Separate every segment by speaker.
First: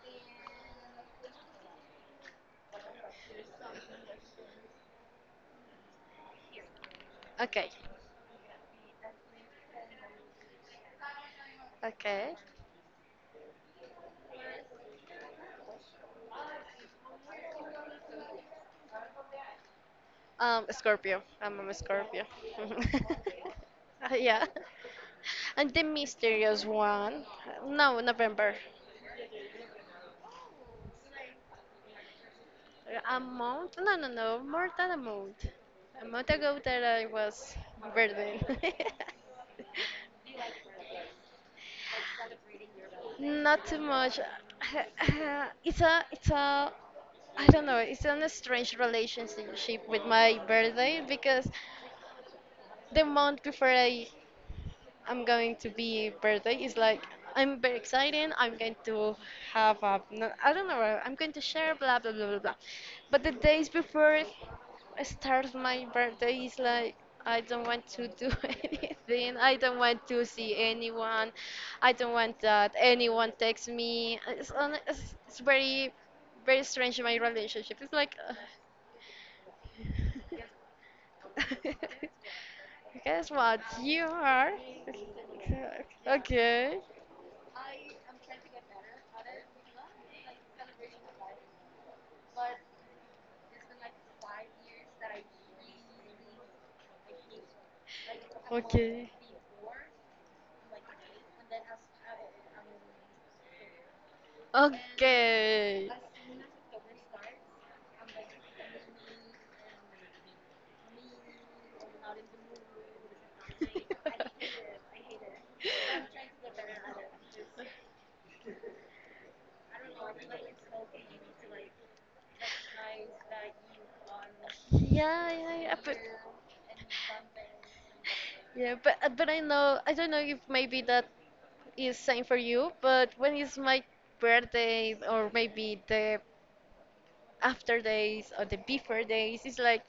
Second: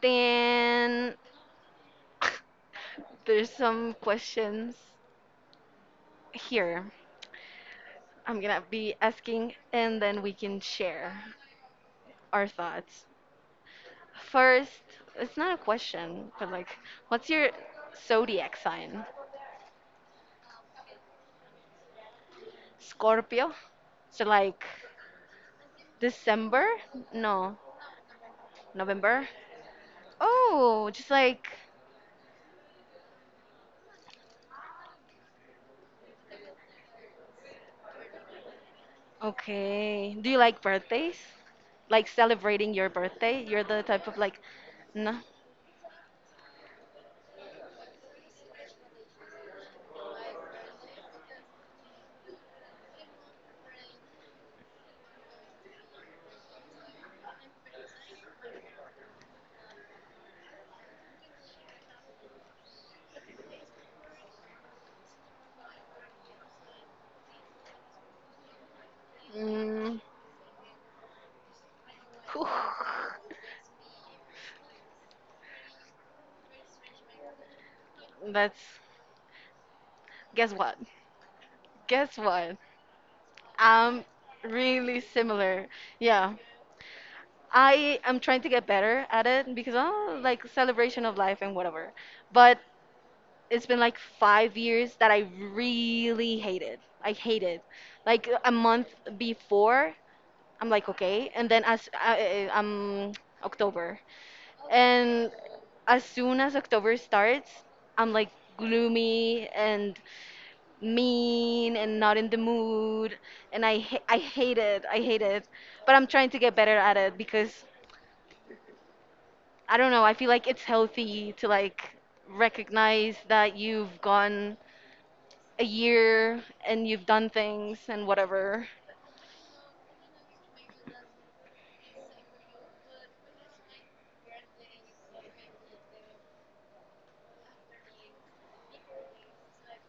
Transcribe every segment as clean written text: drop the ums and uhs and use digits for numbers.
Speaker 1: then there's some questions here.
Speaker 2: Okay,
Speaker 1: I'm gonna be asking and then we can share
Speaker 2: okay.
Speaker 1: our thoughts. First, it's not a question, but like, what's your zodiac sign?
Speaker 2: Scorpio. I'm a Scorpio.
Speaker 1: Scorpio? So,
Speaker 2: Yeah.
Speaker 1: like,
Speaker 2: And the
Speaker 1: December?
Speaker 2: mysterious one.
Speaker 1: No,
Speaker 2: No, November.
Speaker 1: November? Oh, just like,
Speaker 2: A month? No, no, no. More than a month. A month ago that I was birthing.
Speaker 1: okay. Do you like birthdays? Like, celebrating your birthday?
Speaker 2: Not
Speaker 1: You're
Speaker 2: too
Speaker 1: the type of
Speaker 2: much.
Speaker 1: like, no.
Speaker 2: It's a, it's a, I don't know. It's an strange relationship with my birthday because the month before I'm going to be birthday is like I'm very excited. I'm going to have a no, I don't know. I'm going to share blah blah blah blah blah. But the days before I start my birthday is like I don't want to do anything. I don't
Speaker 1: Mm.
Speaker 2: want to see anyone. I don't want
Speaker 1: Whew.
Speaker 2: that anyone text me. It's very very strange my relationship. It's like.
Speaker 1: That's Guess what? Guess what?
Speaker 2: Guess what?
Speaker 1: I'm
Speaker 2: You are.
Speaker 1: really similar. Yeah.
Speaker 2: Okay.
Speaker 1: I am trying to get better at it because oh, like celebration of life and whatever. But it's been like 5 years that I really hate it. I hate it. Like a month
Speaker 2: Okay.
Speaker 1: before, I'm like okay, and then I'm October, and
Speaker 2: Okay.
Speaker 1: as soon as October starts, I'm like gloomy and mean and not in the mood and I hate it. I hate it. But I'm trying to get better at it because I don't know, I feel like it's healthy to like recognize that you've gone
Speaker 2: Yeah, yeah,
Speaker 1: a
Speaker 2: yeah. But,
Speaker 1: year and you've done things and whatever.
Speaker 2: yeah, but I know I don't know if maybe that is same for you, but when is my birthday or maybe the after days or the before days it's like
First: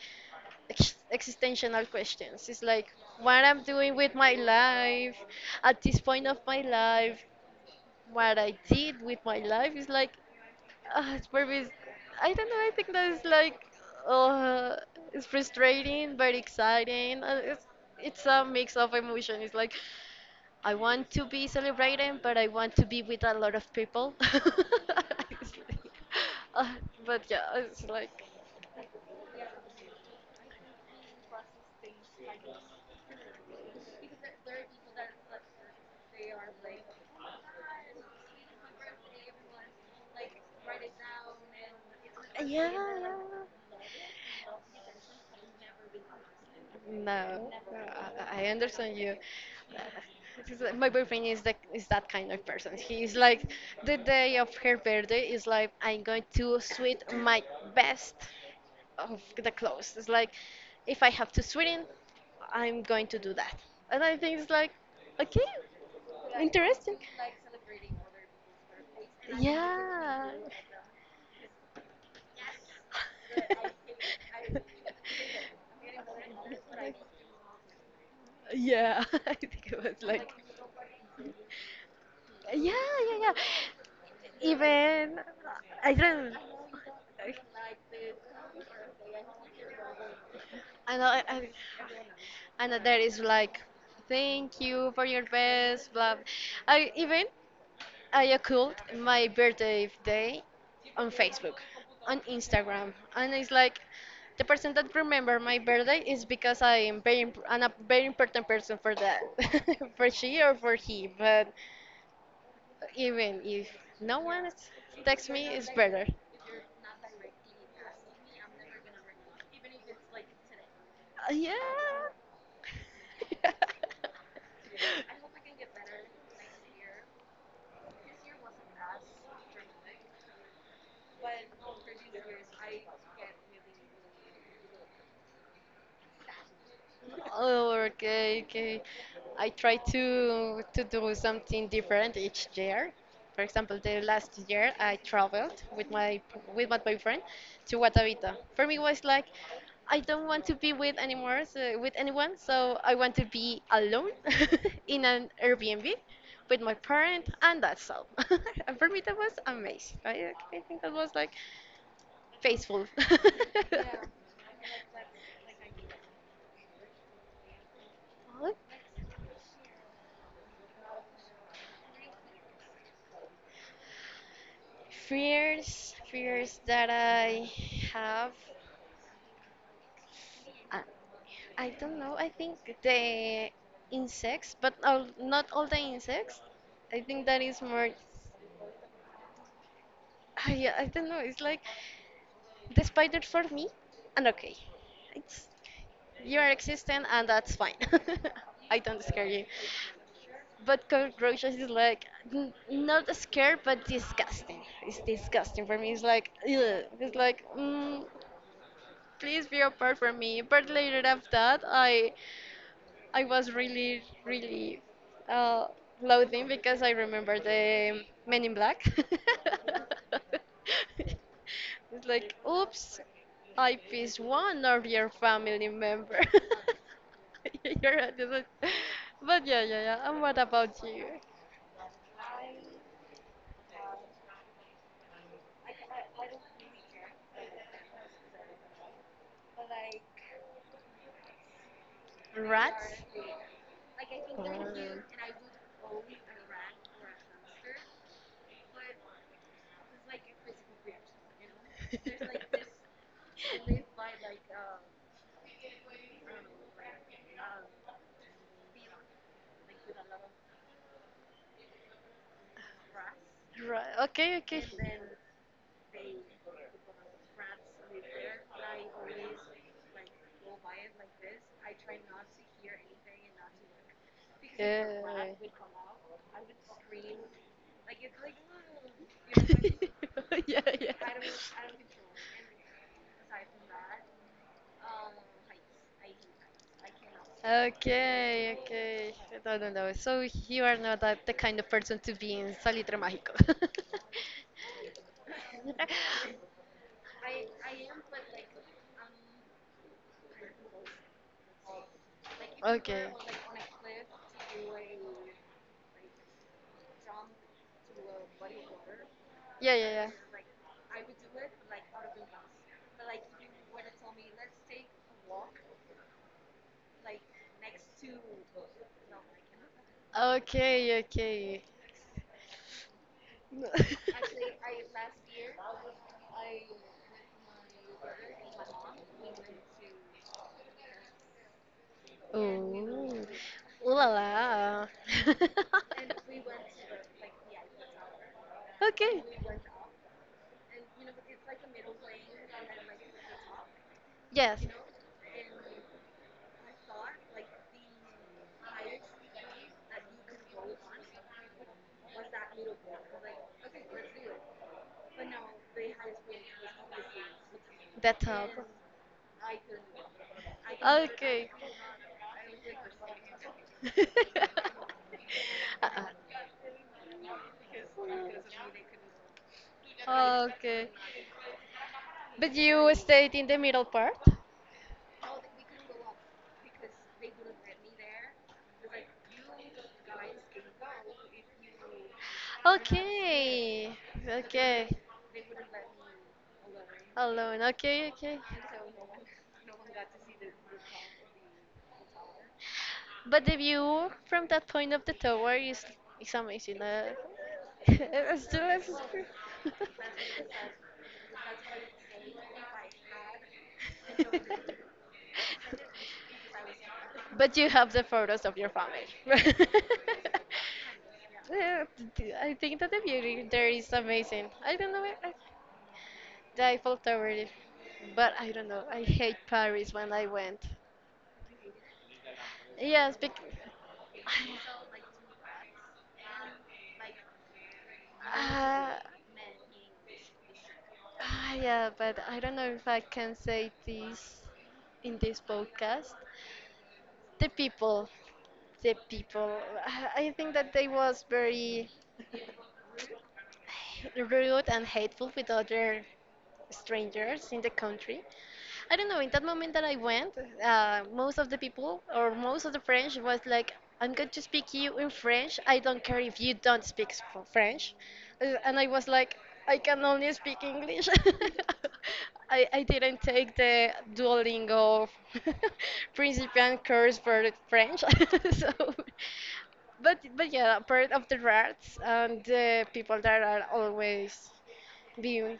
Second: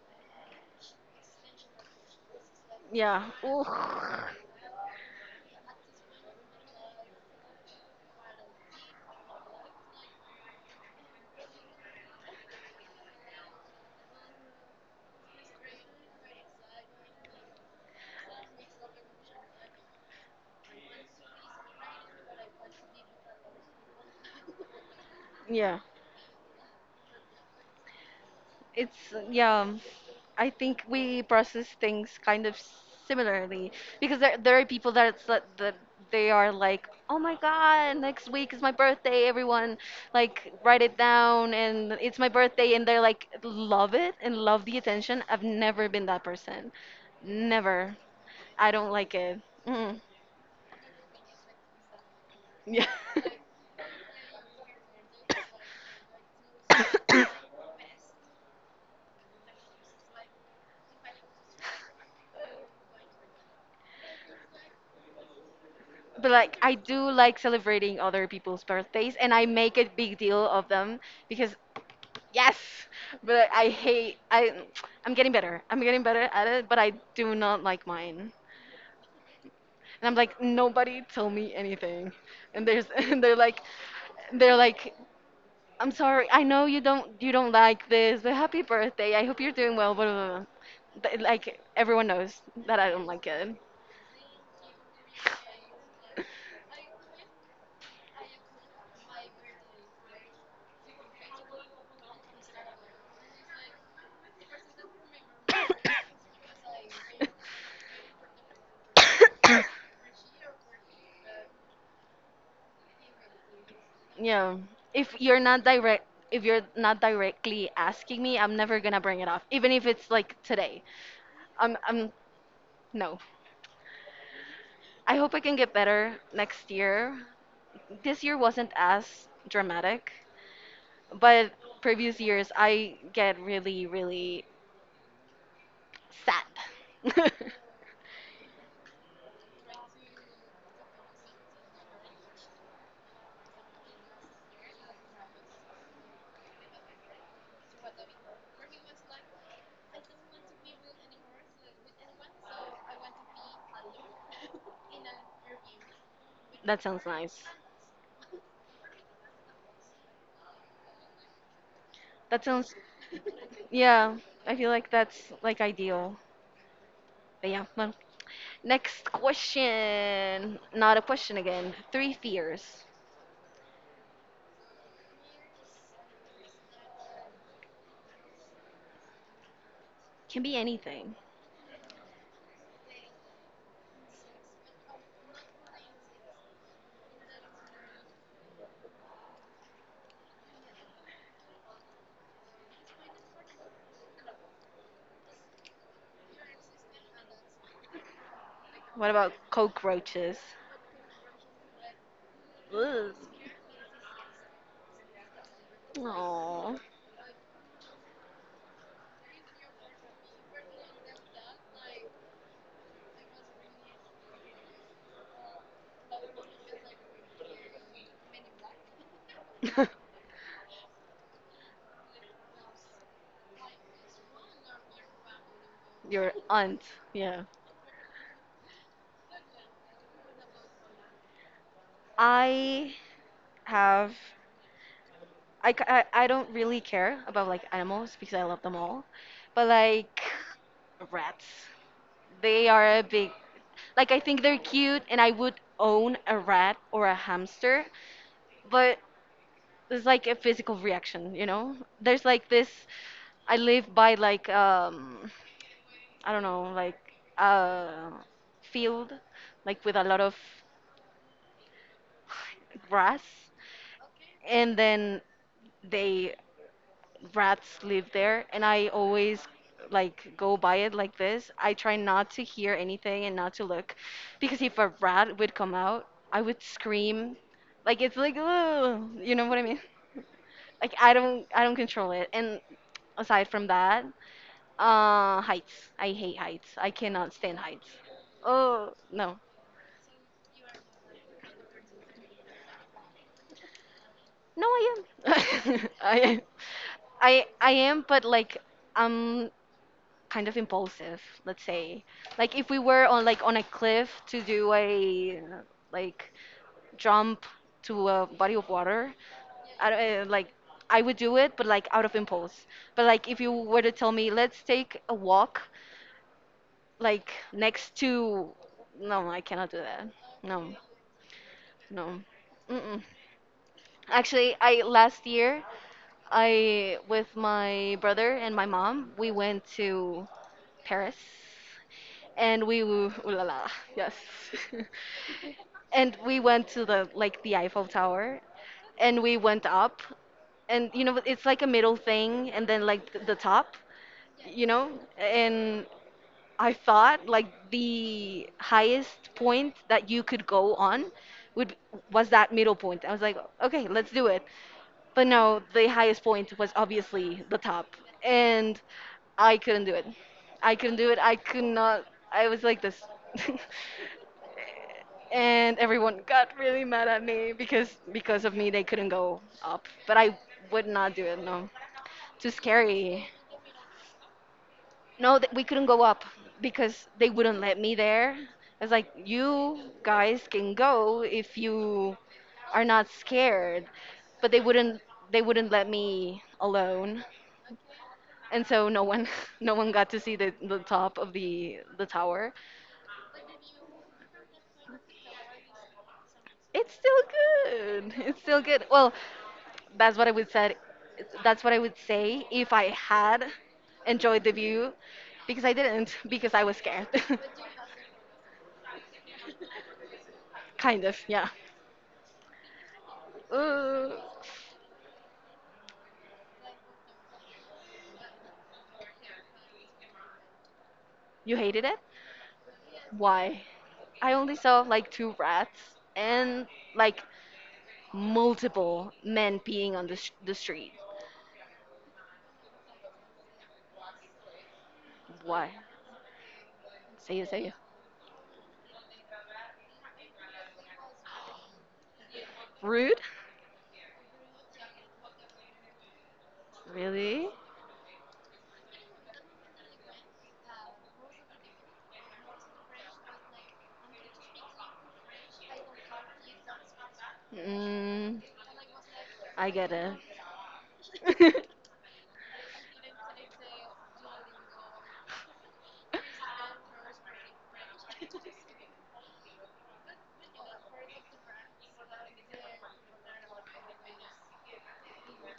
Speaker 2: existential questions it's like
Speaker 1: Yeah.
Speaker 2: what I'm
Speaker 1: Ooh.
Speaker 2: doing with my life at this point of my life what I did with my life is like it's probably I don't know I think that's like uh, it's frustrating but exciting it's a mix of emotion it's like I want to be celebrating but I want to be with a lot of people. It's
Speaker 1: Yeah,
Speaker 2: like- uh, but yeah, it's like
Speaker 1: it's yeah. I think we process things kind of similarly because there are people that it's like that they are like, oh my God, next week is my birthday. Everyone like write it down, and it's my
Speaker 2: yeah,
Speaker 1: birthday, and they're
Speaker 2: yeah.
Speaker 1: like love it and love the attention. I've never been that person,
Speaker 2: No,
Speaker 1: never.
Speaker 2: I
Speaker 1: I don't
Speaker 2: understand
Speaker 1: like
Speaker 2: you.
Speaker 1: it.
Speaker 2: Uh,
Speaker 1: Mm.
Speaker 2: it's like- My boyfriend is that kind of person.
Speaker 1: Yeah.
Speaker 2: He's like the day of her birthday is like I'm going to sweat my best of the clothes. It's like if I have to sweat in, I'm going to do that. And I think it's like okay.
Speaker 1: But like I
Speaker 2: Interesting.
Speaker 1: do like celebrating other people's birthdays and I make a big
Speaker 2: Yeah.
Speaker 1: deal of them because yes, but I'm getting better. I'm getting better at it, but I do not like mine.
Speaker 2: Yeah, I think it
Speaker 1: And
Speaker 2: was
Speaker 1: I'm
Speaker 2: like.
Speaker 1: like nobody told me anything. And
Speaker 2: Yeah,
Speaker 1: there's
Speaker 2: yeah,
Speaker 1: and
Speaker 2: yeah.
Speaker 1: they're like
Speaker 2: Even
Speaker 1: I'm
Speaker 2: I
Speaker 1: sorry.
Speaker 2: don't.
Speaker 1: I know you don't like this, but happy birthday. I hope you're doing well. Blah, blah, blah.
Speaker 2: I know.
Speaker 1: But,
Speaker 2: I, I,
Speaker 1: like everyone knows
Speaker 2: I know
Speaker 1: that I
Speaker 2: there
Speaker 1: don't
Speaker 2: is
Speaker 1: like it.
Speaker 2: like, thank you for your best, blah. I even I occult my birthday day on Facebook, on Instagram, and it's like the person that remember my birthday is because I am very I'm a very important person for that, for she or for he. But even if no one
Speaker 1: Yeah. If
Speaker 2: texts
Speaker 1: you're
Speaker 2: me,
Speaker 1: not
Speaker 2: it's better.
Speaker 1: direct if you're not directly asking me, I'm never gonna bring it up. Even if it's like today.
Speaker 2: Yeah.
Speaker 1: I'm no. I hope I can get better next year. This year wasn't as dramatic, but previous years I get really, really sad.
Speaker 2: Oh, okay, okay. I try to do something different each year. For example, the last year I traveled with my boyfriend to Guatavita. For me, it was like I don't want to be with anymore, so, with anyone. So I want to be alone in an Airbnb with my
Speaker 1: That sounds
Speaker 2: parent,
Speaker 1: nice.
Speaker 2: and that's all. And for me, that was amazing. I think that was like
Speaker 1: That sounds,
Speaker 2: peaceful.
Speaker 1: yeah, I feel like that's like ideal. But yeah, well,
Speaker 2: Yeah.
Speaker 1: next question. Not a question again. Three fears.
Speaker 2: Fears, fears that I have.
Speaker 1: Can be
Speaker 2: I,
Speaker 1: anything.
Speaker 2: I don't know. I think the insects, but all, not all the insects. I think that is more. I don't know. It's like the spider for me, and okay, it's you are existent, and that's fine. I don't
Speaker 1: What
Speaker 2: scare
Speaker 1: about
Speaker 2: you.
Speaker 1: cockroaches?
Speaker 2: But cockroaches is like
Speaker 1: Ugh.
Speaker 2: not scared, but disgusting. It's disgusting for me. It's like,
Speaker 1: Aw.
Speaker 2: ugh. It's like, mm, please be apart from me. But later after that, I was really really uh, loathing because I remember the Men in Black. It's like, oops, I pissed one of your family member.
Speaker 1: Your aunt, yeah.
Speaker 2: You're a dis- but yeah, yeah, yeah. And what about you?
Speaker 1: I have I, c- I don't really care about like animals because I love them all. But like rats. They
Speaker 2: Rats?
Speaker 1: are a big, like I think they're cute, and I would own a rat or a hamster, but it's like a physical reaction, you know? There's like this. I live by like I don't know, like a field, like with a lot of grass,
Speaker 2: Right. Okay, okay.
Speaker 1: and then they rats live there and I always like go by it like this. I try not to hear anything and not to look because if a
Speaker 2: Yeah.
Speaker 1: rat would come out, I would scream. Like it's like "Ugh," you know what I mean?
Speaker 2: Yeah, yeah.
Speaker 1: Like I don't control it. And aside from that, heights. I hate heights. I cannot stand heights.
Speaker 2: Okay,
Speaker 1: Oh,
Speaker 2: okay.
Speaker 1: no.
Speaker 2: No, no, no. So you are not that, the kind of person to be in Salitre Mágico.
Speaker 1: No, I am. I am, but like I'm kind of impulsive, let's say. Like if we were
Speaker 2: Okay.
Speaker 1: on like on a cliff to do a like jump to a body of water,
Speaker 2: Yeah,
Speaker 1: I, don't-
Speaker 2: yeah,
Speaker 1: like I would do it, but like out of impulse. But like if you were to tell me, let's take a walk, like next to, no, I cannot do that.
Speaker 2: yeah.
Speaker 1: No,
Speaker 2: Okay, okay.
Speaker 1: no. Mm-mm.
Speaker 2: No.
Speaker 1: Actually, I last year with my brother and my mom, we went to Paris, and we ooh
Speaker 2: Ooh,
Speaker 1: la la,
Speaker 2: ooh la
Speaker 1: yes,
Speaker 2: la.
Speaker 1: and we went to the Eiffel Tower, and
Speaker 2: Okay.
Speaker 1: we went up, and you know it's like a middle thing, and then like the top,
Speaker 2: Yes,
Speaker 1: you know, and I thought like the highest point that you could go on would was that middle point. I was like, okay, let's do it. But no, the highest point was obviously the top.
Speaker 2: that's all.
Speaker 1: And I couldn't do it. I couldn't do it. I
Speaker 2: Okay.
Speaker 1: could not. I was like this. And everyone got really mad at me because of me they couldn't go up. But I
Speaker 2: Uh-uh. Okay.
Speaker 1: would not do it. No. Too
Speaker 2: But you
Speaker 1: scary.
Speaker 2: stayed in the middle part?
Speaker 1: No, we couldn't go up because they wouldn't let me there. I was like, you guys can go if you are not scared,
Speaker 2: Okay.
Speaker 1: but they
Speaker 2: Okay.
Speaker 1: wouldn't they wouldn't let me alone.
Speaker 2: Alone. Okay, okay.
Speaker 1: And so no one no one got to see the top of the tower.
Speaker 2: But the view from that point of the tower is amazing.
Speaker 1: It's still good. It's
Speaker 2: As
Speaker 1: still
Speaker 2: soon
Speaker 1: good.
Speaker 2: as
Speaker 1: Well, that's what i would said that's what I would say if I had enjoyed the view, because I didn't. Because I was scared.
Speaker 2: but you have the photos of your family.
Speaker 1: Kind of, yeah.
Speaker 2: Yeah, th- I think that the beauty there is
Speaker 1: Ooh.
Speaker 2: amazing. I don't know I- the Eiffel Tower, is- but I don't know. I hate Paris when I went.
Speaker 1: You hated it.
Speaker 2: Yes, because
Speaker 1: Why? I only saw like two rats and like
Speaker 2: Uh,
Speaker 1: multiple men peeing on the street.
Speaker 2: yeah, but I don't know if I can say this in this
Speaker 1: Why?
Speaker 2: podcast.
Speaker 1: Say you,
Speaker 2: The
Speaker 1: say you
Speaker 2: people, the people. I think that they was very
Speaker 1: rude?
Speaker 2: rude and hateful with other
Speaker 1: Really?
Speaker 2: strangers in the country. I don't know, in that moment that I went, most of the people or most of the French was like, I'm going to speak you in French. I don't care if you don't speak French.
Speaker 1: Mm.
Speaker 2: And I was like,
Speaker 1: I
Speaker 2: I
Speaker 1: get
Speaker 2: can
Speaker 1: it.
Speaker 2: only speak English. I didn't take the Duolingo principiant course for French. So, but yeah, part of the rats and the people that are always viewing.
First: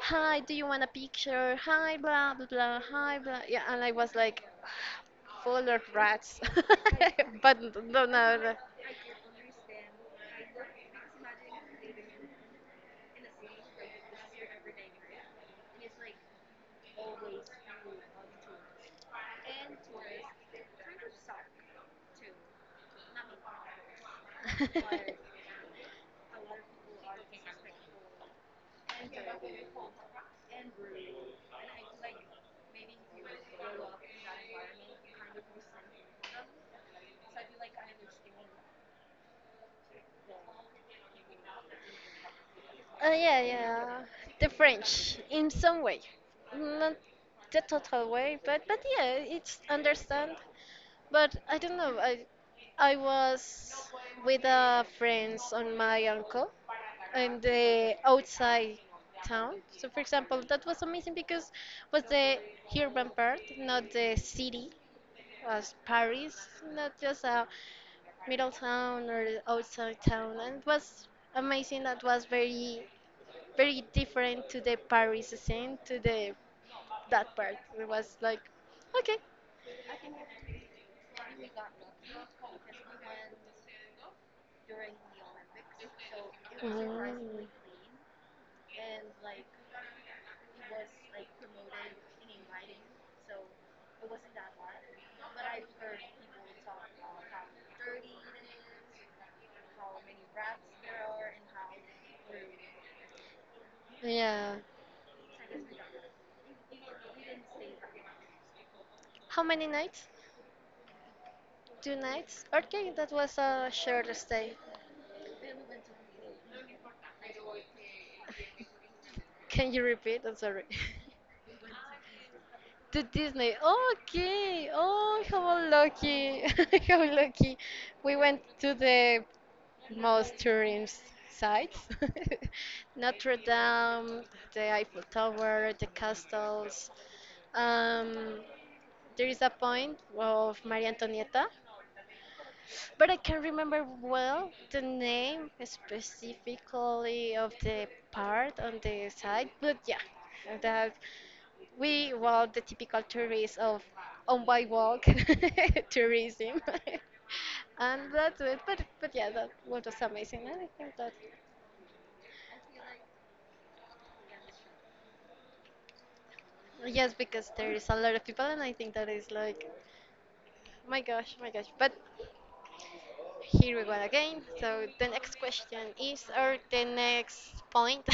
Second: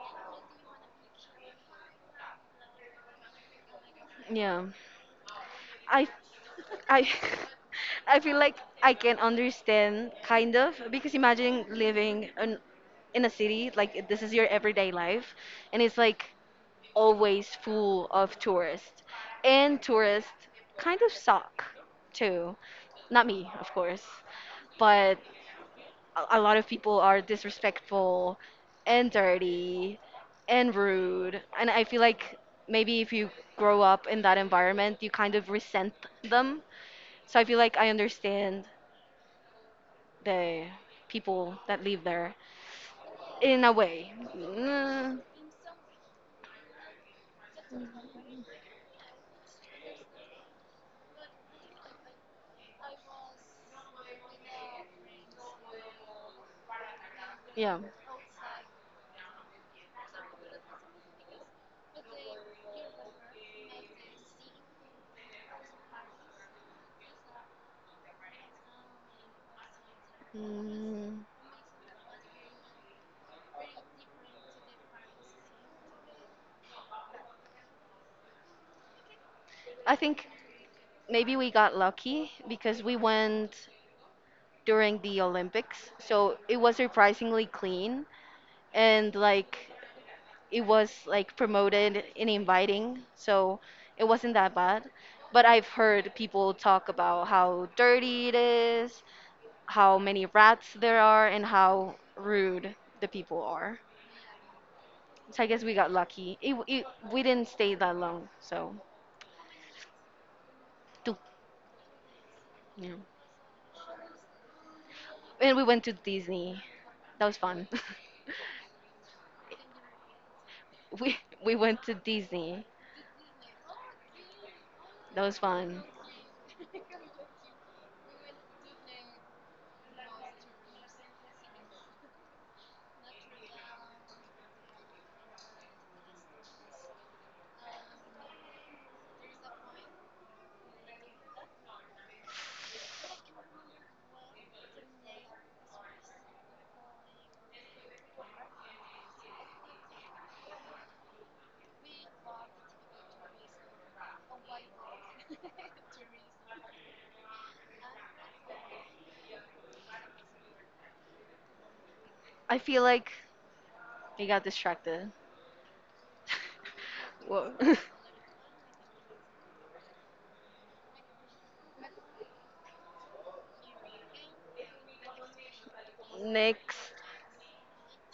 Speaker 2: Hi, do you want a picture? Hi, blah blah blah. Hi, blah. Yeah, and I was like,
Speaker 1: Yeah.
Speaker 2: full of
Speaker 1: I
Speaker 2: rats.
Speaker 1: I
Speaker 2: But no,
Speaker 1: I
Speaker 2: no,
Speaker 1: feel
Speaker 2: no.
Speaker 1: like I can understand kind of because imagine living in a city like this is your everyday life, and it's like always full of tourists, and tourists kind of suck too. Not me, of course, but a lot of people are disrespectful and dirty and rude. And I feel like maybe if you grow up in that environment, you kind of resent them. So I feel like I understand the people that live there
Speaker 2: Yeah,
Speaker 1: in a
Speaker 2: yeah,
Speaker 1: way.
Speaker 2: the French
Speaker 1: Mm.
Speaker 2: in some way, not the total way, but yeah, it's understand. But I don't know. I was with friends on my uncle in
Speaker 1: Yeah.
Speaker 2: the outside town. So for example, that was amazing because was the urban part, not the city, as Paris, not just a middle town or outside town, and it was
Speaker 1: Mm,
Speaker 2: amazing. That was very very different to the Paris scene, to the that part. It was like, okay.
Speaker 1: I think maybe we got lucky because we went during the Olympics. So it was
Speaker 2: Mm.
Speaker 1: surprisingly clean, and like it was like promoted in inviting, so it wasn't that bad. But I've heard people talk about how dirty it is, how many rats there are, and how rude the people are.
Speaker 2: Yeah.
Speaker 1: So I guess we got lucky. We didn't stay that long, so
Speaker 2: How many nights?
Speaker 1: tu-
Speaker 2: Two nights? Okay,
Speaker 1: yeah.
Speaker 2: that was a short stay.
Speaker 1: And we went to Disney. That was fun.
Speaker 2: Can you repeat? I'm sorry.
Speaker 1: we we went to Disney.
Speaker 2: To Disney. Okay.
Speaker 1: That
Speaker 2: Oh,
Speaker 1: was
Speaker 2: how
Speaker 1: fun.
Speaker 2: lucky. How lucky. We went to the most tourist sites. Notre Dame, the Eiffel Tower, the castles. Um, there is a point of Maria Antonietta, but I can't remember well the name specifically of the part on the side. But yeah, that we were the typical tourists of on by walk tourism. And that's it, but yeah, that was amazing. And I think that.
Speaker 1: I feel like I got distracted.
Speaker 2: Yes,
Speaker 1: Whoa.
Speaker 2: because there is a lot of people, and I think that is like, oh my gosh, oh my gosh. But here we go again. So the next question is, or
Speaker 1: Next
Speaker 2: the next point.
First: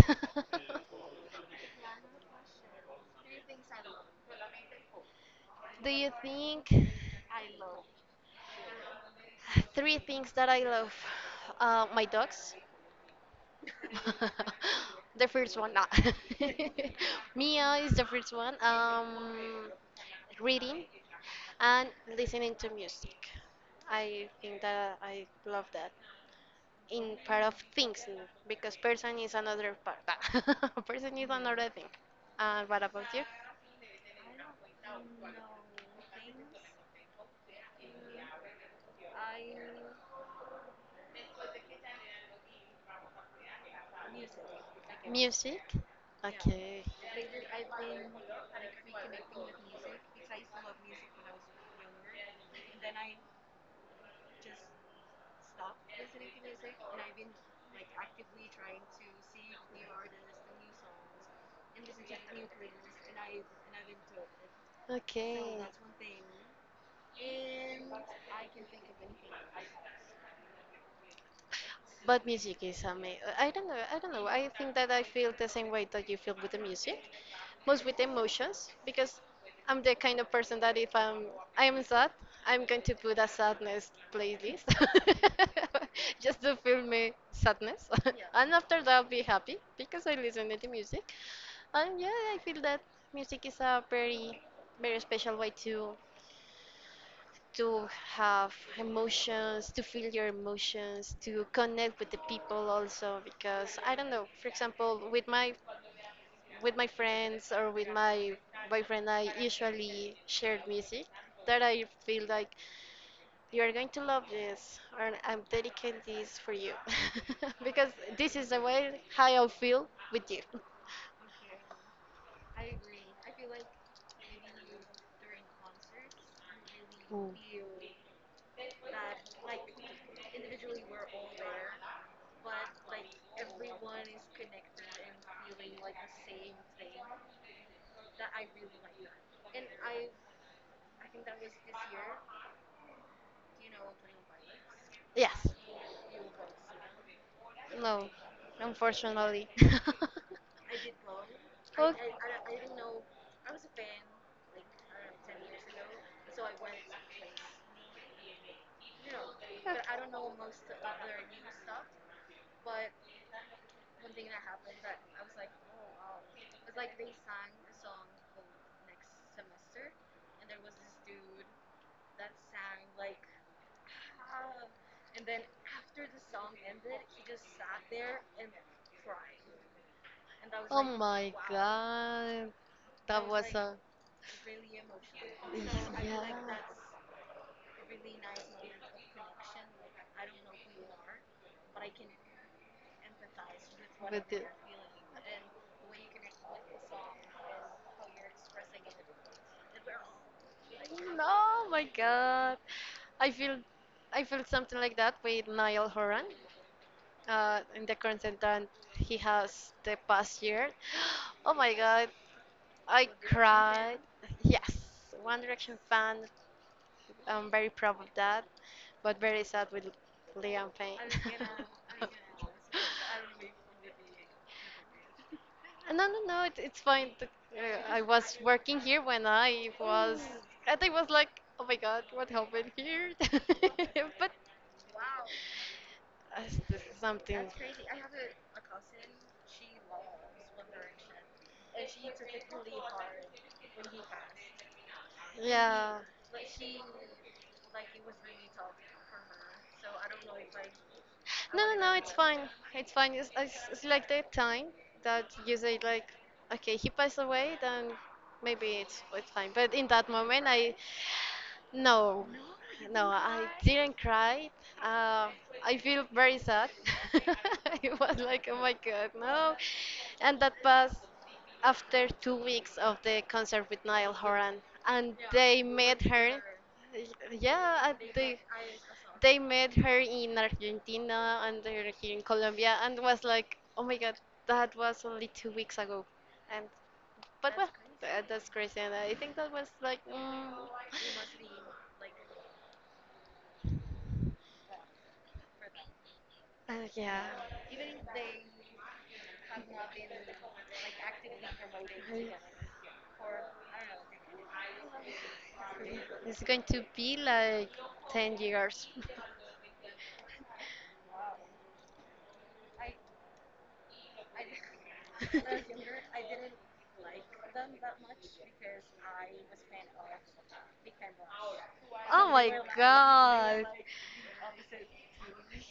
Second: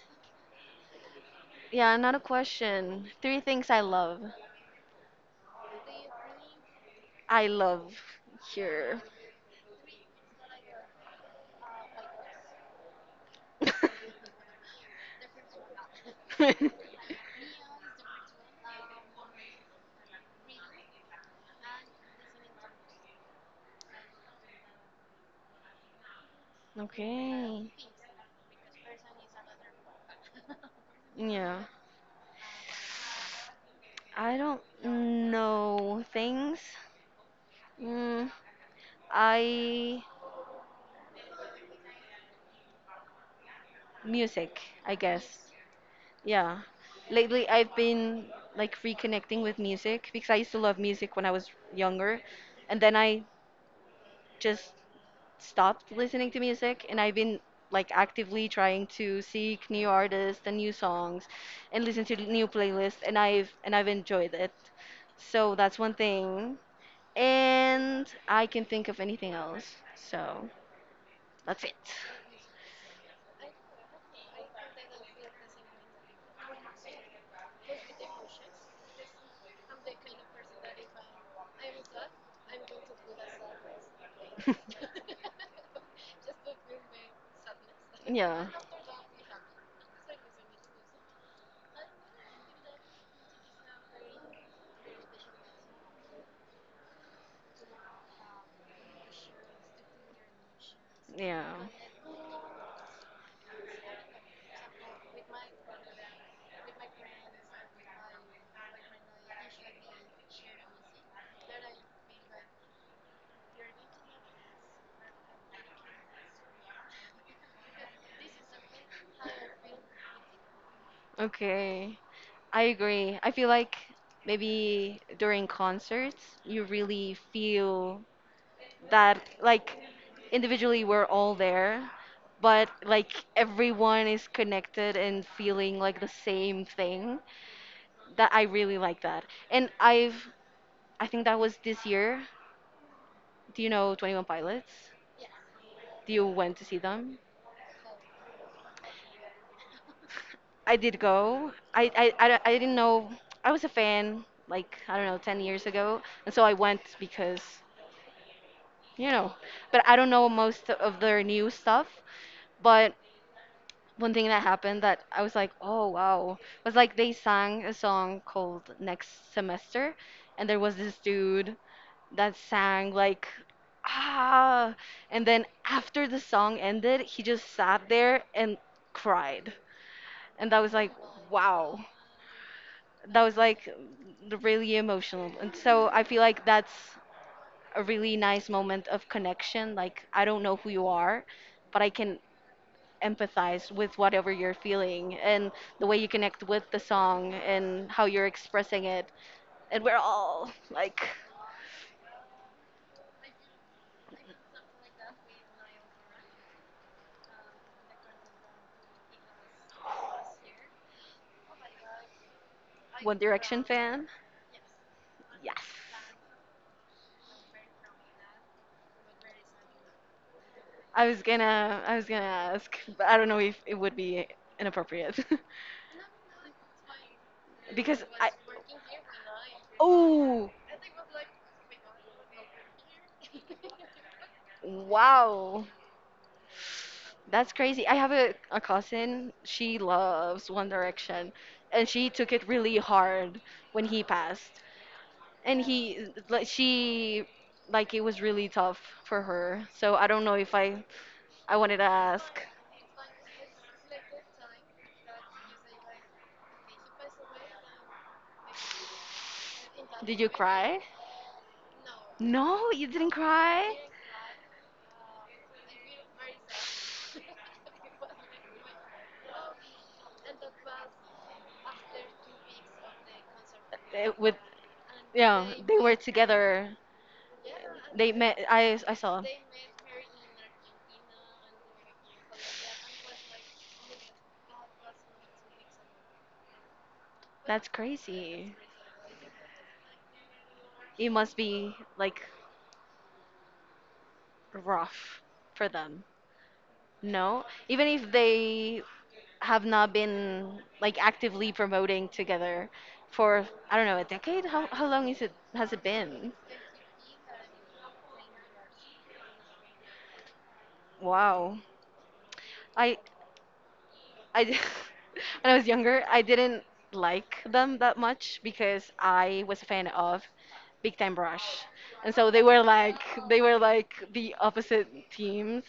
Speaker 1: Yeah, not a question. Three things I love.
Speaker 2: Do you think
Speaker 1: I love here.
Speaker 2: three things that I love? My dogs. The first one, nah. Mia is the first one. Reading and listening to music. I think that I love that. In part of
Speaker 1: Okay.
Speaker 2: things n- because person is another part. Person is
Speaker 1: Yeah.
Speaker 2: another thing. And what about you?
Speaker 1: I don't know things. Mm, I Music, I guess.
Speaker 2: Music?
Speaker 1: Yeah.
Speaker 2: Okay.
Speaker 1: Lately I've been like reconnecting with music because I used to love music when I was younger, and then I just stopped listening to music, and I've been like actively trying to seek new artists and new songs and listen to new playlists, and I've enjoyed it. So
Speaker 2: Okay.
Speaker 1: that's one thing. And I can think of anything else. So that's it.
Speaker 2: But music is amazing. I don't know. I don't know. I think that I feel the same way that you feel with the music. Most with emotions because I'm the kind of person that if I am sad, I'm going to put a sadness playlist just to feel my sadness,
Speaker 1: Yeah.
Speaker 2: and after that I'll be happy because I listen to the music, and yeah, I feel that music is a very very special way to have emotions, to feel your emotions,
Speaker 1: Yeah.
Speaker 2: to connect with the people also because I don't know, for example, with my friends or with my boyfriend, I usually share music that I feel like you are going to love this, or I'm dedicating this for you, because this is the way how I feel with you.
Speaker 1: Okay. I agree. I feel like maybe during concerts, you really feel that, like, individually we're all there, but like everyone is connected and feeling like the same thing. That I really like that. And I think that was this year. Do you know 21 Pilots?
Speaker 2: Yes.
Speaker 1: Do you went to see them?
Speaker 2: No. Unfortunately.
Speaker 1: I did go.
Speaker 2: Oh.
Speaker 1: I didn't know. I was a fan, like, I don't know, 10 years ago. And so I went because, you know, but I don't know most of their new stuff. But one thing that happened that I was like, oh, wow, was like they sang a song called Next Semester. And there was this dude that sang, like, ah. And then after the song ended, he just sat there and cried. And that was
Speaker 2: Oh
Speaker 1: like,
Speaker 2: my
Speaker 1: wow,
Speaker 2: God,
Speaker 1: that
Speaker 2: that
Speaker 1: was
Speaker 2: was
Speaker 1: like
Speaker 2: a
Speaker 1: really emotional. And so I feel like
Speaker 2: yeah.
Speaker 1: that's a really nice moment of connection. Like, I don't know who you are, but I can empathize with
Speaker 2: With
Speaker 1: whatever
Speaker 2: the,
Speaker 1: you're feeling and the way you connect with the song and how you're expressing it. And we're all like
Speaker 2: no my God, i feel I feel something like that with Niall Horan in the content that he has the past year. Oh my God, I
Speaker 1: one direction
Speaker 2: cried.
Speaker 1: fan.
Speaker 2: Yes, One
Speaker 1: Yes.
Speaker 2: Direction fan. I'm very proud of that, but very sad with Liam Payne.
Speaker 1: I was gonna ask, but I don't know if it would be inappropriate.
Speaker 2: No, no, no. It's fine. I
Speaker 1: because I
Speaker 2: was working here when I was,
Speaker 1: Oh.
Speaker 2: and I was like, oh my God, what happened here? But
Speaker 1: Wow.
Speaker 2: uh, this is something.
Speaker 1: That's crazy. I have a cousin. She loves One Direction, and she took it really hard when he passed. And
Speaker 2: Yeah.
Speaker 1: he, like, she, like, it was really tough for her. So I don't know if I
Speaker 2: No, no,
Speaker 1: wanted to
Speaker 2: no, it's fine.
Speaker 1: ask,
Speaker 2: It's fine. It's like that time that you say like, okay, he passed away, then maybe it's fine. But in that
Speaker 1: did you
Speaker 2: moment, I
Speaker 1: cry?
Speaker 2: No,
Speaker 1: No, you
Speaker 2: no,
Speaker 1: didn't
Speaker 2: I
Speaker 1: cry?
Speaker 2: didn't cry. Uh, I feel very sad. It was like, oh my God, no. And that was after 2 weeks of the concert with Niall
Speaker 1: With,
Speaker 2: Horan, and
Speaker 1: yeah,
Speaker 2: they
Speaker 1: they were
Speaker 2: met her,
Speaker 1: together.
Speaker 2: yeah, and
Speaker 1: They met.
Speaker 2: they
Speaker 1: I saw.
Speaker 2: they met her in Argentina and they're here in Colombia, and was like, oh my God, that was only 2 weeks ago, and but
Speaker 1: That's
Speaker 2: well, that's
Speaker 1: crazy.
Speaker 2: crazy, and I think that was like, mm,
Speaker 1: It must be like rough for them.
Speaker 2: yeah.
Speaker 1: No, even if they have not been like actively promoting together for, I don't know, a decade. How long is it has it been?
Speaker 2: It's going to be like 10 years.
Speaker 1: Wow. i I d- when I was younger, I didn't like them that much because I was a fan of Big Time Rush, and so they were like the opposite teams,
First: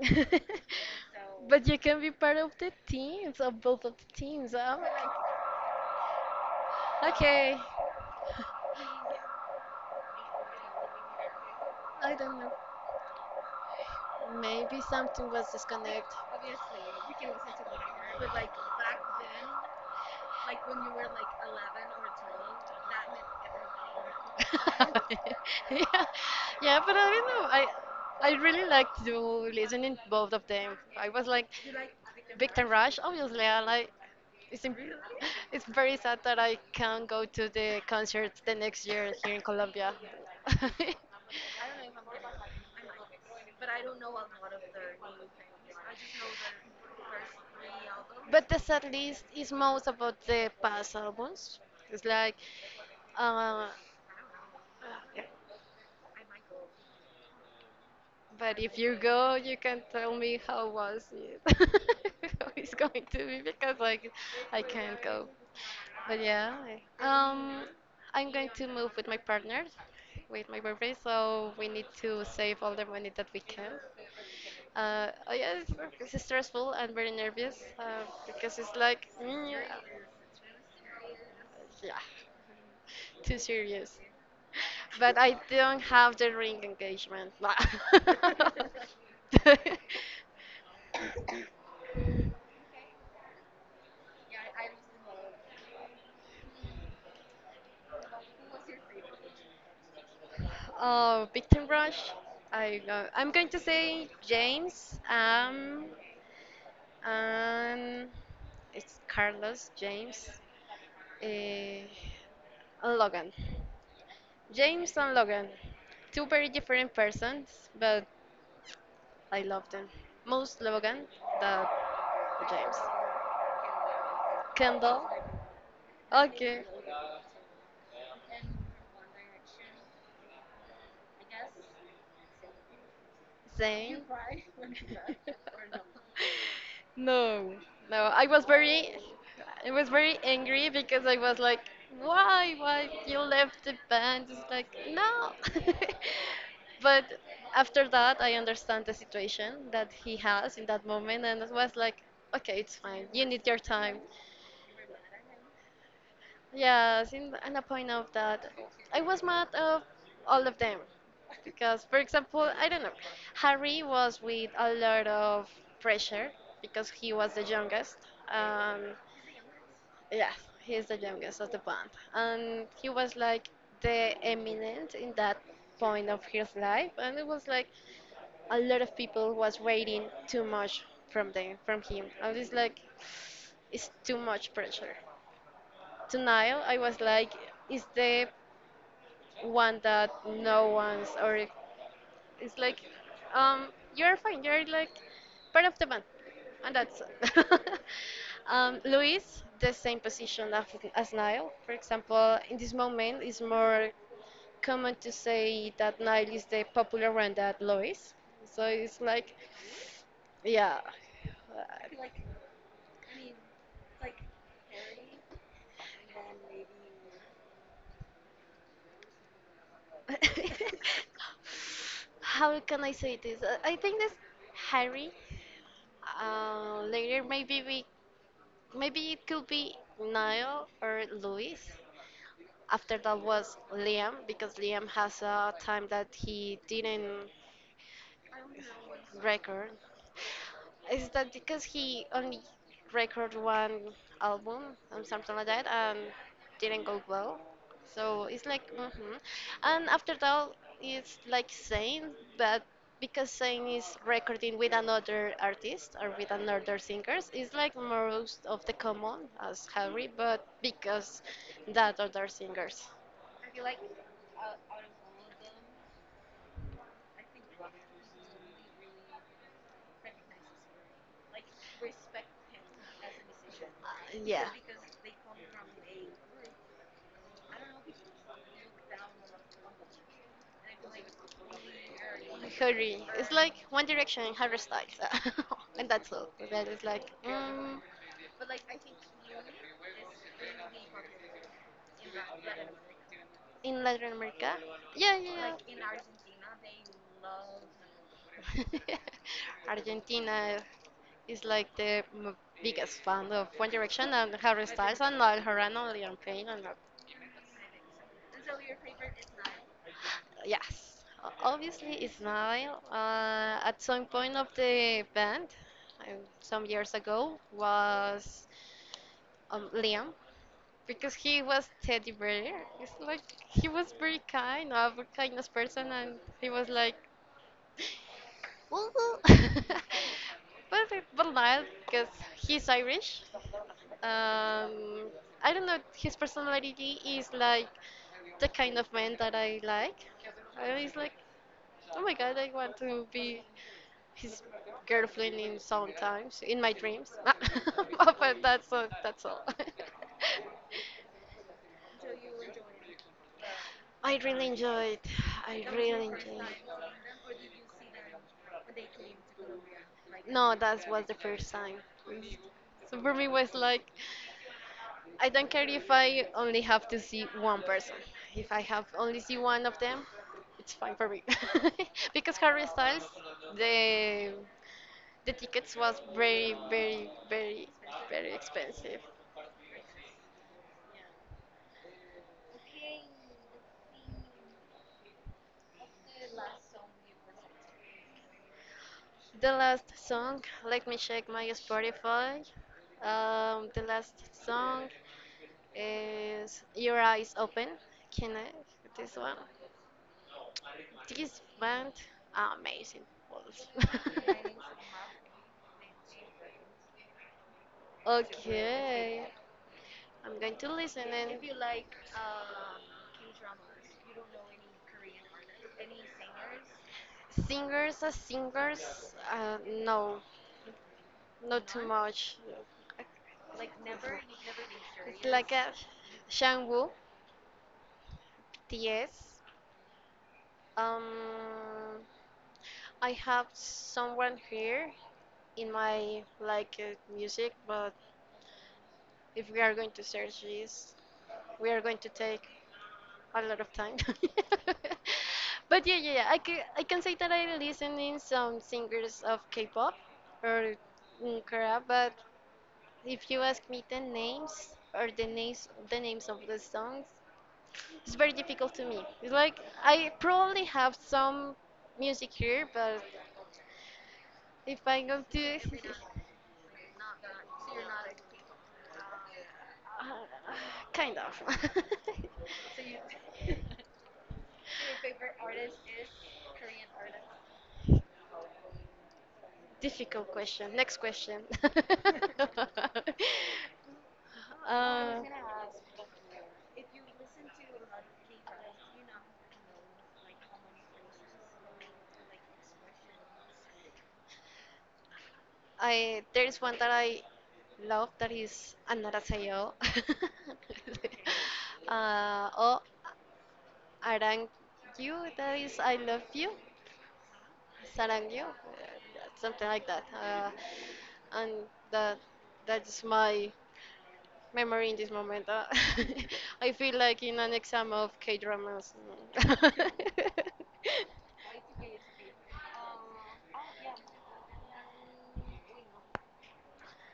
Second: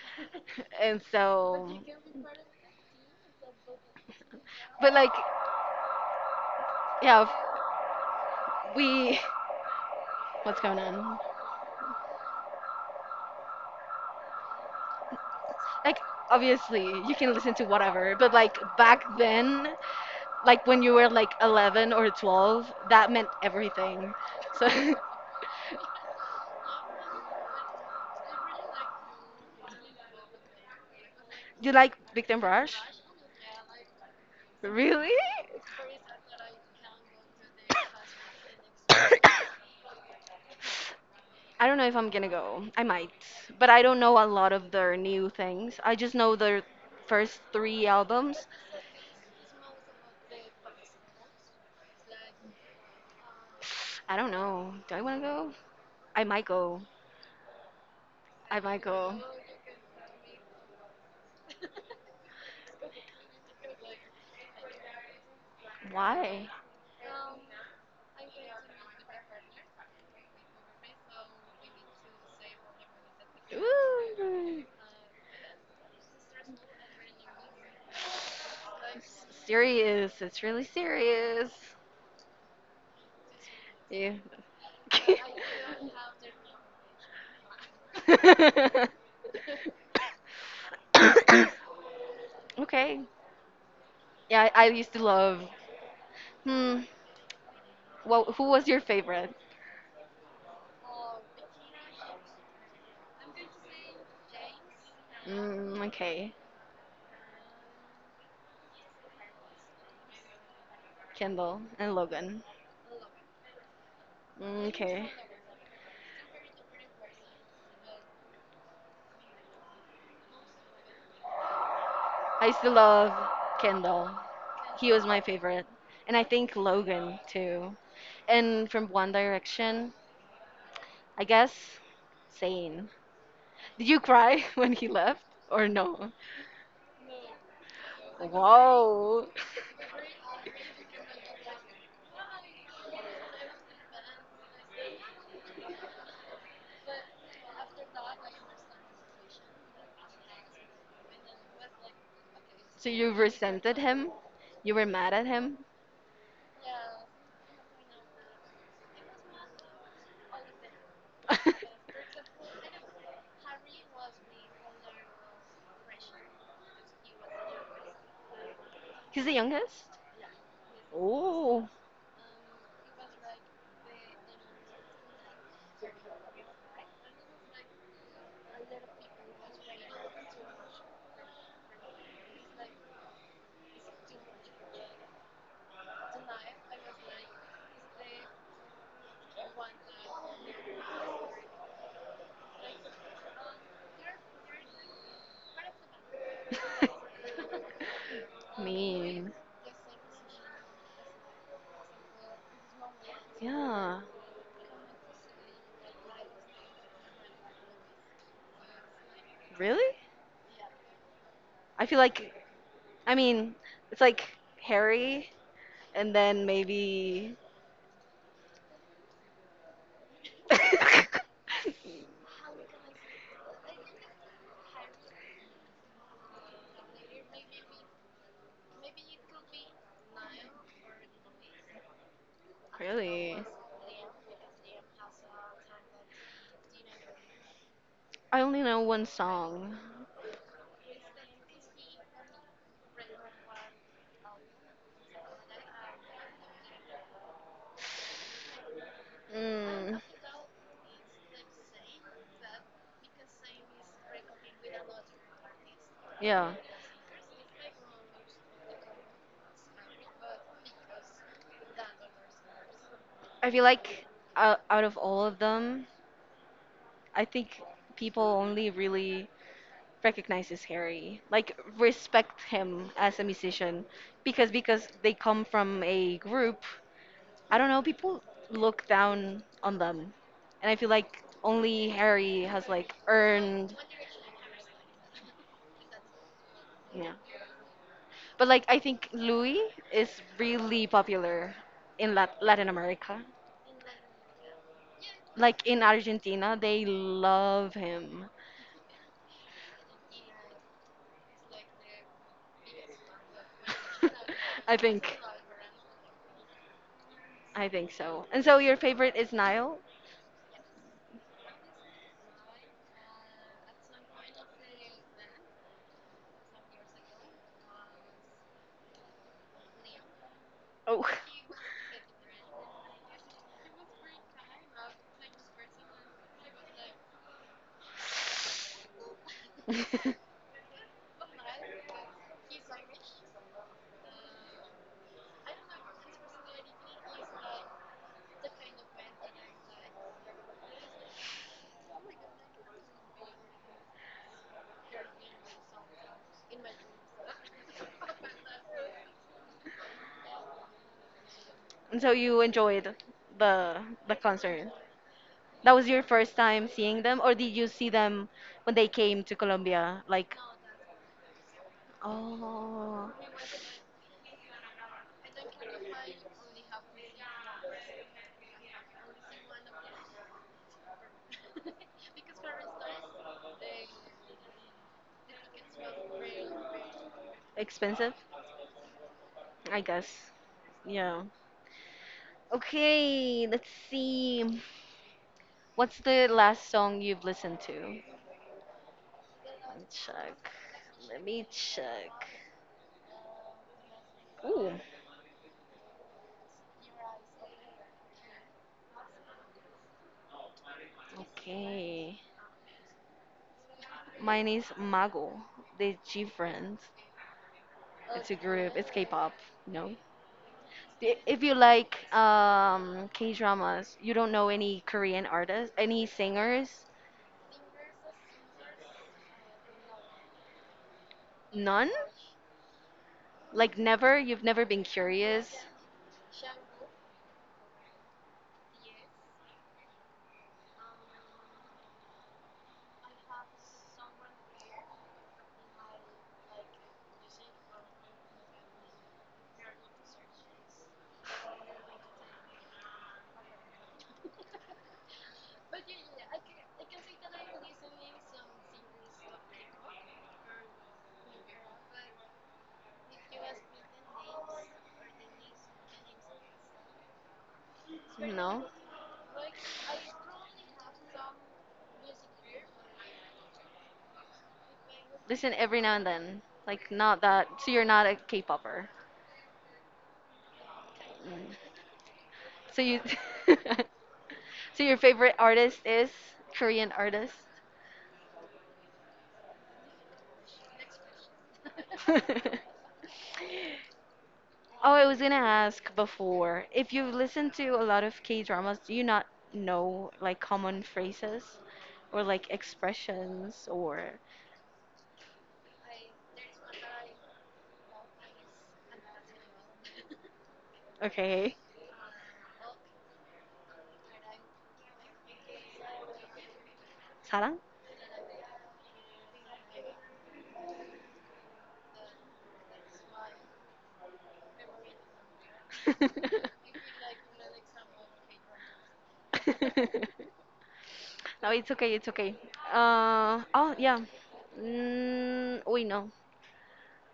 Speaker 1: and
Speaker 2: But you
Speaker 1: so
Speaker 2: can be part of the teams, of both of the teams. I'm
Speaker 1: but
Speaker 2: like,
Speaker 1: like yeah
Speaker 2: okay,
Speaker 1: we what's going on.
Speaker 2: I don't know. Maybe something was
Speaker 1: Like,
Speaker 2: disconnected.
Speaker 1: obviously you can listen to whatever, but like back then, like when you were like 11 or 12, that meant everything, so.
Speaker 2: Yeah, yeah, but I don't know. I really liked to listening both of them. I was like
Speaker 1: You like Victim
Speaker 2: Victor
Speaker 1: Rush?
Speaker 2: Rush. Obviously, I like. It's
Speaker 1: Really?
Speaker 2: it's very sad that I can't go to the concert the next year here in Colombia.
Speaker 1: I don't know if I'm gonna go. I might, but I don't know a lot of their new things. I just know their first three albums.
Speaker 2: But the set list is most about the past albums. It's uh,
Speaker 1: I don't know. Do I wanna go? I might go.
Speaker 2: but
Speaker 1: I
Speaker 2: if
Speaker 1: might
Speaker 2: you
Speaker 1: go.
Speaker 2: go, you can tell me how was it. How it's going to be because like I can't go. But
Speaker 1: Why?
Speaker 2: yeah, I- um, I'm going to move with my partner, with my boyfriend. So we need to save all the money that we can.
Speaker 1: Ooh.
Speaker 2: Oh yeah, it's stressful and very nervous because it's like
Speaker 1: Serious. It's really serious.
Speaker 2: yeah, too serious.
Speaker 1: Yeah.
Speaker 2: But I don't have the ring engagement.
Speaker 1: Okay. Yeah, I used to love. Hmm. Well, who was your favorite?
Speaker 2: Oh, Victim Rush. I go, I'm going to say James.
Speaker 1: Mm, okay.
Speaker 2: And it's Carlos James.
Speaker 1: Kendall
Speaker 2: eh,
Speaker 1: and Logan.
Speaker 2: and Logan.
Speaker 1: Mm,
Speaker 2: James
Speaker 1: okay.
Speaker 2: and Logan. Two very different persons, but I love them. Most Logan than
Speaker 1: I used to
Speaker 2: James.
Speaker 1: love Kendall. He was
Speaker 2: Kendall.
Speaker 1: my favorite. And I think
Speaker 2: Okay.
Speaker 1: Logan too. And from One Direction, I guess Zayn. Did you
Speaker 2: Zane.
Speaker 1: cry when he left or no?
Speaker 2: No, no.
Speaker 1: Whoa.
Speaker 2: I was very angry because I was like, why you left the band? It's like no. But after that, I understand the situation that he has in that moment, and it was like, okay, it's
Speaker 1: So
Speaker 2: fine.
Speaker 1: you
Speaker 2: You need your
Speaker 1: resented
Speaker 2: time.
Speaker 1: him? You were mad at him?
Speaker 2: Yes, in the point of that, I was mad of all of them because, for example, I don't know, Harry was with a lot of pressure because he was the youngest. Um,
Speaker 1: He's the youngest?
Speaker 2: yes, he's the youngest of the
Speaker 1: Oh.
Speaker 2: band, and he was like the eminent in that point of his life, and it was like a lot of people was waiting too much from them, from him, and it's like it's too much pressure. To Niall, I was like, is the one that no one's or it- it's like um you're fine, you're like part of the band and that's it. Um,
Speaker 1: Mean.
Speaker 2: Luis, the same position as Niall. For example, in this moment it's more
Speaker 1: Yeah.
Speaker 2: common to say that Niall is the popular one than Luis, so it's like
Speaker 1: Really?
Speaker 2: yeah.
Speaker 1: I feel
Speaker 2: Like,
Speaker 1: like, I mean, it's like Harry and then maybe.
Speaker 2: how can I say this? I think that's Harry. Later maybe it could be Niall or Luis. After that
Speaker 1: Really?
Speaker 2: was Liam because Liam has a time that he didn't
Speaker 1: I only know one
Speaker 2: record.
Speaker 1: song.
Speaker 2: Is that because he only recorded one album or something like that and didn't go well? So it's like, hmm, and
Speaker 1: Mm.
Speaker 2: after that, it's like Zayn, but because Zayn is recording with another artist or with
Speaker 1: Yeah.
Speaker 2: another singers, it's like most of the common as Harry, but because that other singers,
Speaker 1: I feel like out of all of them, I think people only really recognizes Harry, like respect him as a musician,
Speaker 2: yeah.
Speaker 1: because they come from a group. I don't know, people look down on them. And I feel like only Harry has like
Speaker 2: Hurry. It's like
Speaker 1: earned,
Speaker 2: One Direction, Harry Styles, and that's all. That is like
Speaker 1: yeah. But like I think Louis is really popular in Latin America.
Speaker 2: in Latin America. Yeah, yeah.
Speaker 1: Like in Argentina, they love him.
Speaker 2: Yeah. Argentina is like the biggest fan of One Direction and Harry
Speaker 1: I
Speaker 2: Styles and
Speaker 1: think.
Speaker 2: Niall Horan, Liam Payne, and
Speaker 1: I think so. And so your favorite is Niall?
Speaker 2: yes, obviously it's Niall. At some point of the band, um, some years ago, was Liam,
Speaker 1: Oh.
Speaker 2: because he was teddy bear. It's like he was very kind, a very kindness person, and he was like, "Ooh." but but not because he's Irish. Um, I don't know. His personality is like the kind of man that I like. I was like, oh my god, I want to be his girlfriend in sometimes in my dreams. But that's all, that's all.
Speaker 1: And so you enjoyed the the
Speaker 2: I really
Speaker 1: concert.
Speaker 2: enjoyed. I
Speaker 1: That was your
Speaker 2: really
Speaker 1: first
Speaker 2: enjoyed.
Speaker 1: time seeing them, or did you see them when they came to Colombia? Like,
Speaker 2: No, that was the first time. So
Speaker 1: oh,
Speaker 2: for me was like I don't care if I only have to see one person. If I have only see one of them, it's fine for me. Because Harry Styles, the the tickets was very, very, very,
Speaker 1: expensive,
Speaker 2: very expensive.
Speaker 1: I guess. Yeah. Okay, let's see. What's the last song you've listened to?
Speaker 2: The
Speaker 1: Let me
Speaker 2: last song,
Speaker 1: check.
Speaker 2: let me
Speaker 1: Let
Speaker 2: check my
Speaker 1: me check.
Speaker 2: Spotify. The last
Speaker 1: Ooh,
Speaker 2: song Is Your Eyes Open? Can I? This one. This band,
Speaker 1: okay.
Speaker 2: amazing. Balls.
Speaker 1: Mine is Mago, the G Friends. It's a group. It's
Speaker 2: Okay,
Speaker 1: K-pop. No.
Speaker 2: I'm going to listen. And
Speaker 1: If you like K-dramas, you don't know any Korean artists, any singers,
Speaker 2: singers, as singers, no, not too
Speaker 1: none.
Speaker 2: much.
Speaker 1: Like never. You've never been
Speaker 2: It's like
Speaker 1: curious.
Speaker 2: a Shangwu, TS. Um, I have someone here in my like music, but if we are going to search this, we are going to take a lot of time. But yeah, yeah, yeah. I can say that I listen in some singers of K-pop or Korea, but if you ask me the names or the names of the songs, it's very
Speaker 1: No.
Speaker 2: difficult to me. It's like I probably have some music here, but if I go
Speaker 1: Listen
Speaker 2: to
Speaker 1: every now and then. Like not that. So you're not a K-popper.
Speaker 2: Uh, kind of
Speaker 1: Mm. So you, so your favorite artist is Korean artist.
Speaker 2: difficult question. Next question.
Speaker 1: Oh, I
Speaker 2: uh,
Speaker 1: was gonna ask before, if you've listened to a lot of K dramas, do you not know like common phrases or like expressions or
Speaker 2: I there is one that I love that is Anarasayo.
Speaker 1: okay,
Speaker 2: Oh, Arang you, that is I love you,
Speaker 1: 사랑?
Speaker 2: Sarang you, something like that. And that that's my memory in this moment. I feel like in an exam of K dramas.
Speaker 1: No, it's okay, it's okay. Oh, yeah. We know.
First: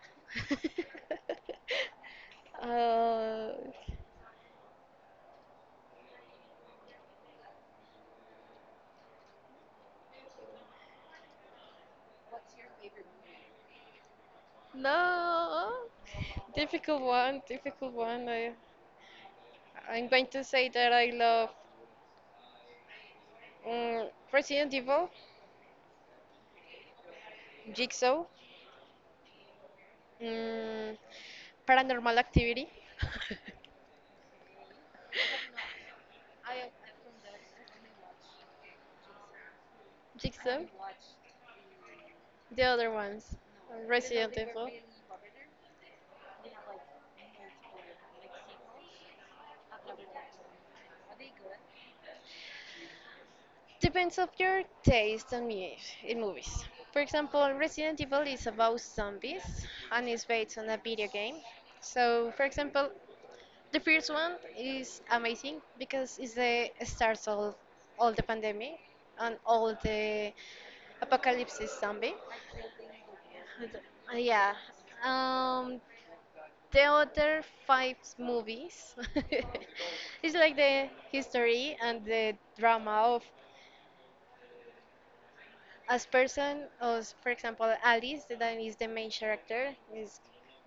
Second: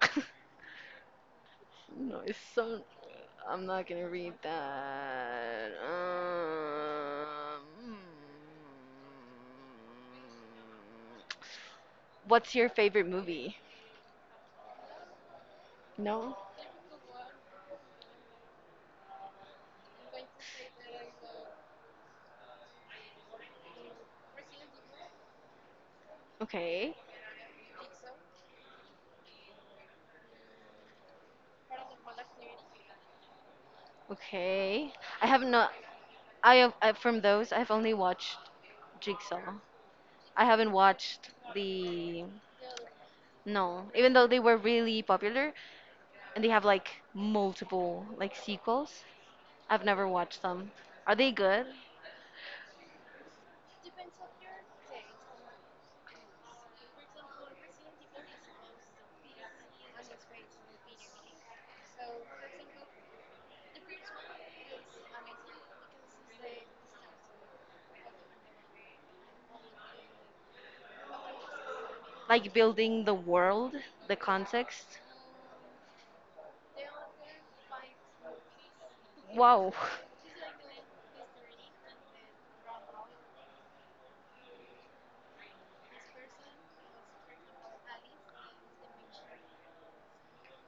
Speaker 1: No, it's so.
Speaker 2: uh,
Speaker 1: I'm not gonna read that. What's your favorite movie?
Speaker 2: No,
Speaker 1: No.
Speaker 2: difficult one, difficult one. I, I'm going to say that I love Resident Evil,
Speaker 1: Okay.
Speaker 2: Jigsaw, um, Paranormal Activity,
Speaker 1: Okay. I have not. From those, I've only watched Jigsaw. I
Speaker 2: Jigsaw,
Speaker 1: haven't watched the.
Speaker 2: the other ones,
Speaker 1: No, even though
Speaker 2: Resident
Speaker 1: they were
Speaker 2: Evil.
Speaker 1: really popular, and they have like multiple like sequels. I've never watched them. Are they good?
Speaker 2: Depends of your taste and me in movies. For example, Resident Evil is about zombies and is based on a video game. So, for example, the first one is amazing because it's the start of all the pandemic and all the apocalypse zombie.
Speaker 1: Like building the world, the
Speaker 2: Yeah.
Speaker 1: context.
Speaker 2: Um, the other five movies
Speaker 1: Wow.
Speaker 2: is like the history and the drama of as person as, for example, Alice, that is the main character, is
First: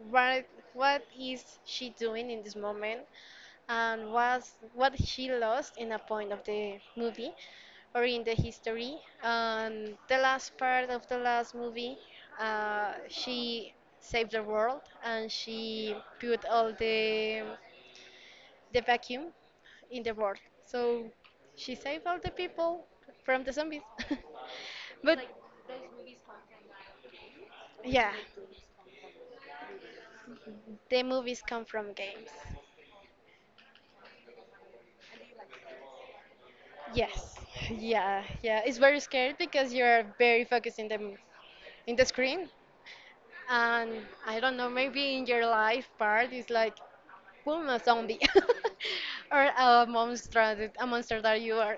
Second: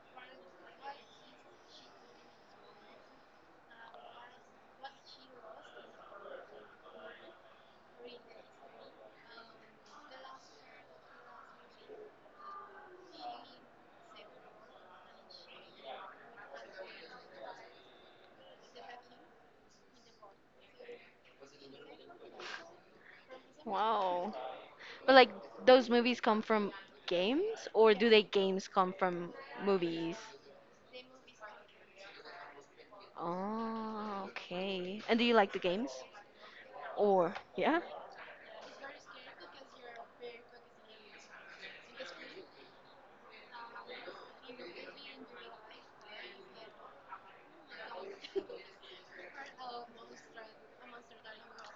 Speaker 2: what what is she doing in this moment, and was what she lost in a point of the movie or in the history. And the last part of the last movie, she saved the world and she put all the vacuum in the world, so she saved all the people from the zombies.
Speaker 1: Wow. But
Speaker 2: But
Speaker 1: like those movies come from games, or do
Speaker 2: yeah,
Speaker 1: they games come from movies?
Speaker 2: the movies come from games.
Speaker 1: Oh, okay. And do you like the games? Or
Speaker 2: Yes,
Speaker 1: yeah?
Speaker 2: yeah, yeah. It's very scary because you're very focused in the screen, and I don't know, maybe in your life part is like, boom, a zombie, or a monster, a monster that you are.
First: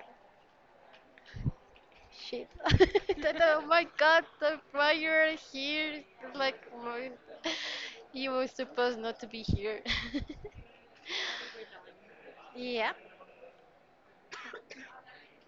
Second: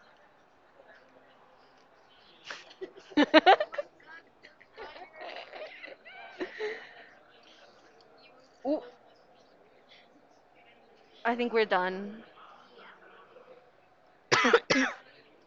Speaker 2: Shit. That, oh my God, why you're here. It's like, you were
Speaker 1: Ooh,
Speaker 2: supposed not to be here.
Speaker 1: I think we're done.
Speaker 2: Yeah.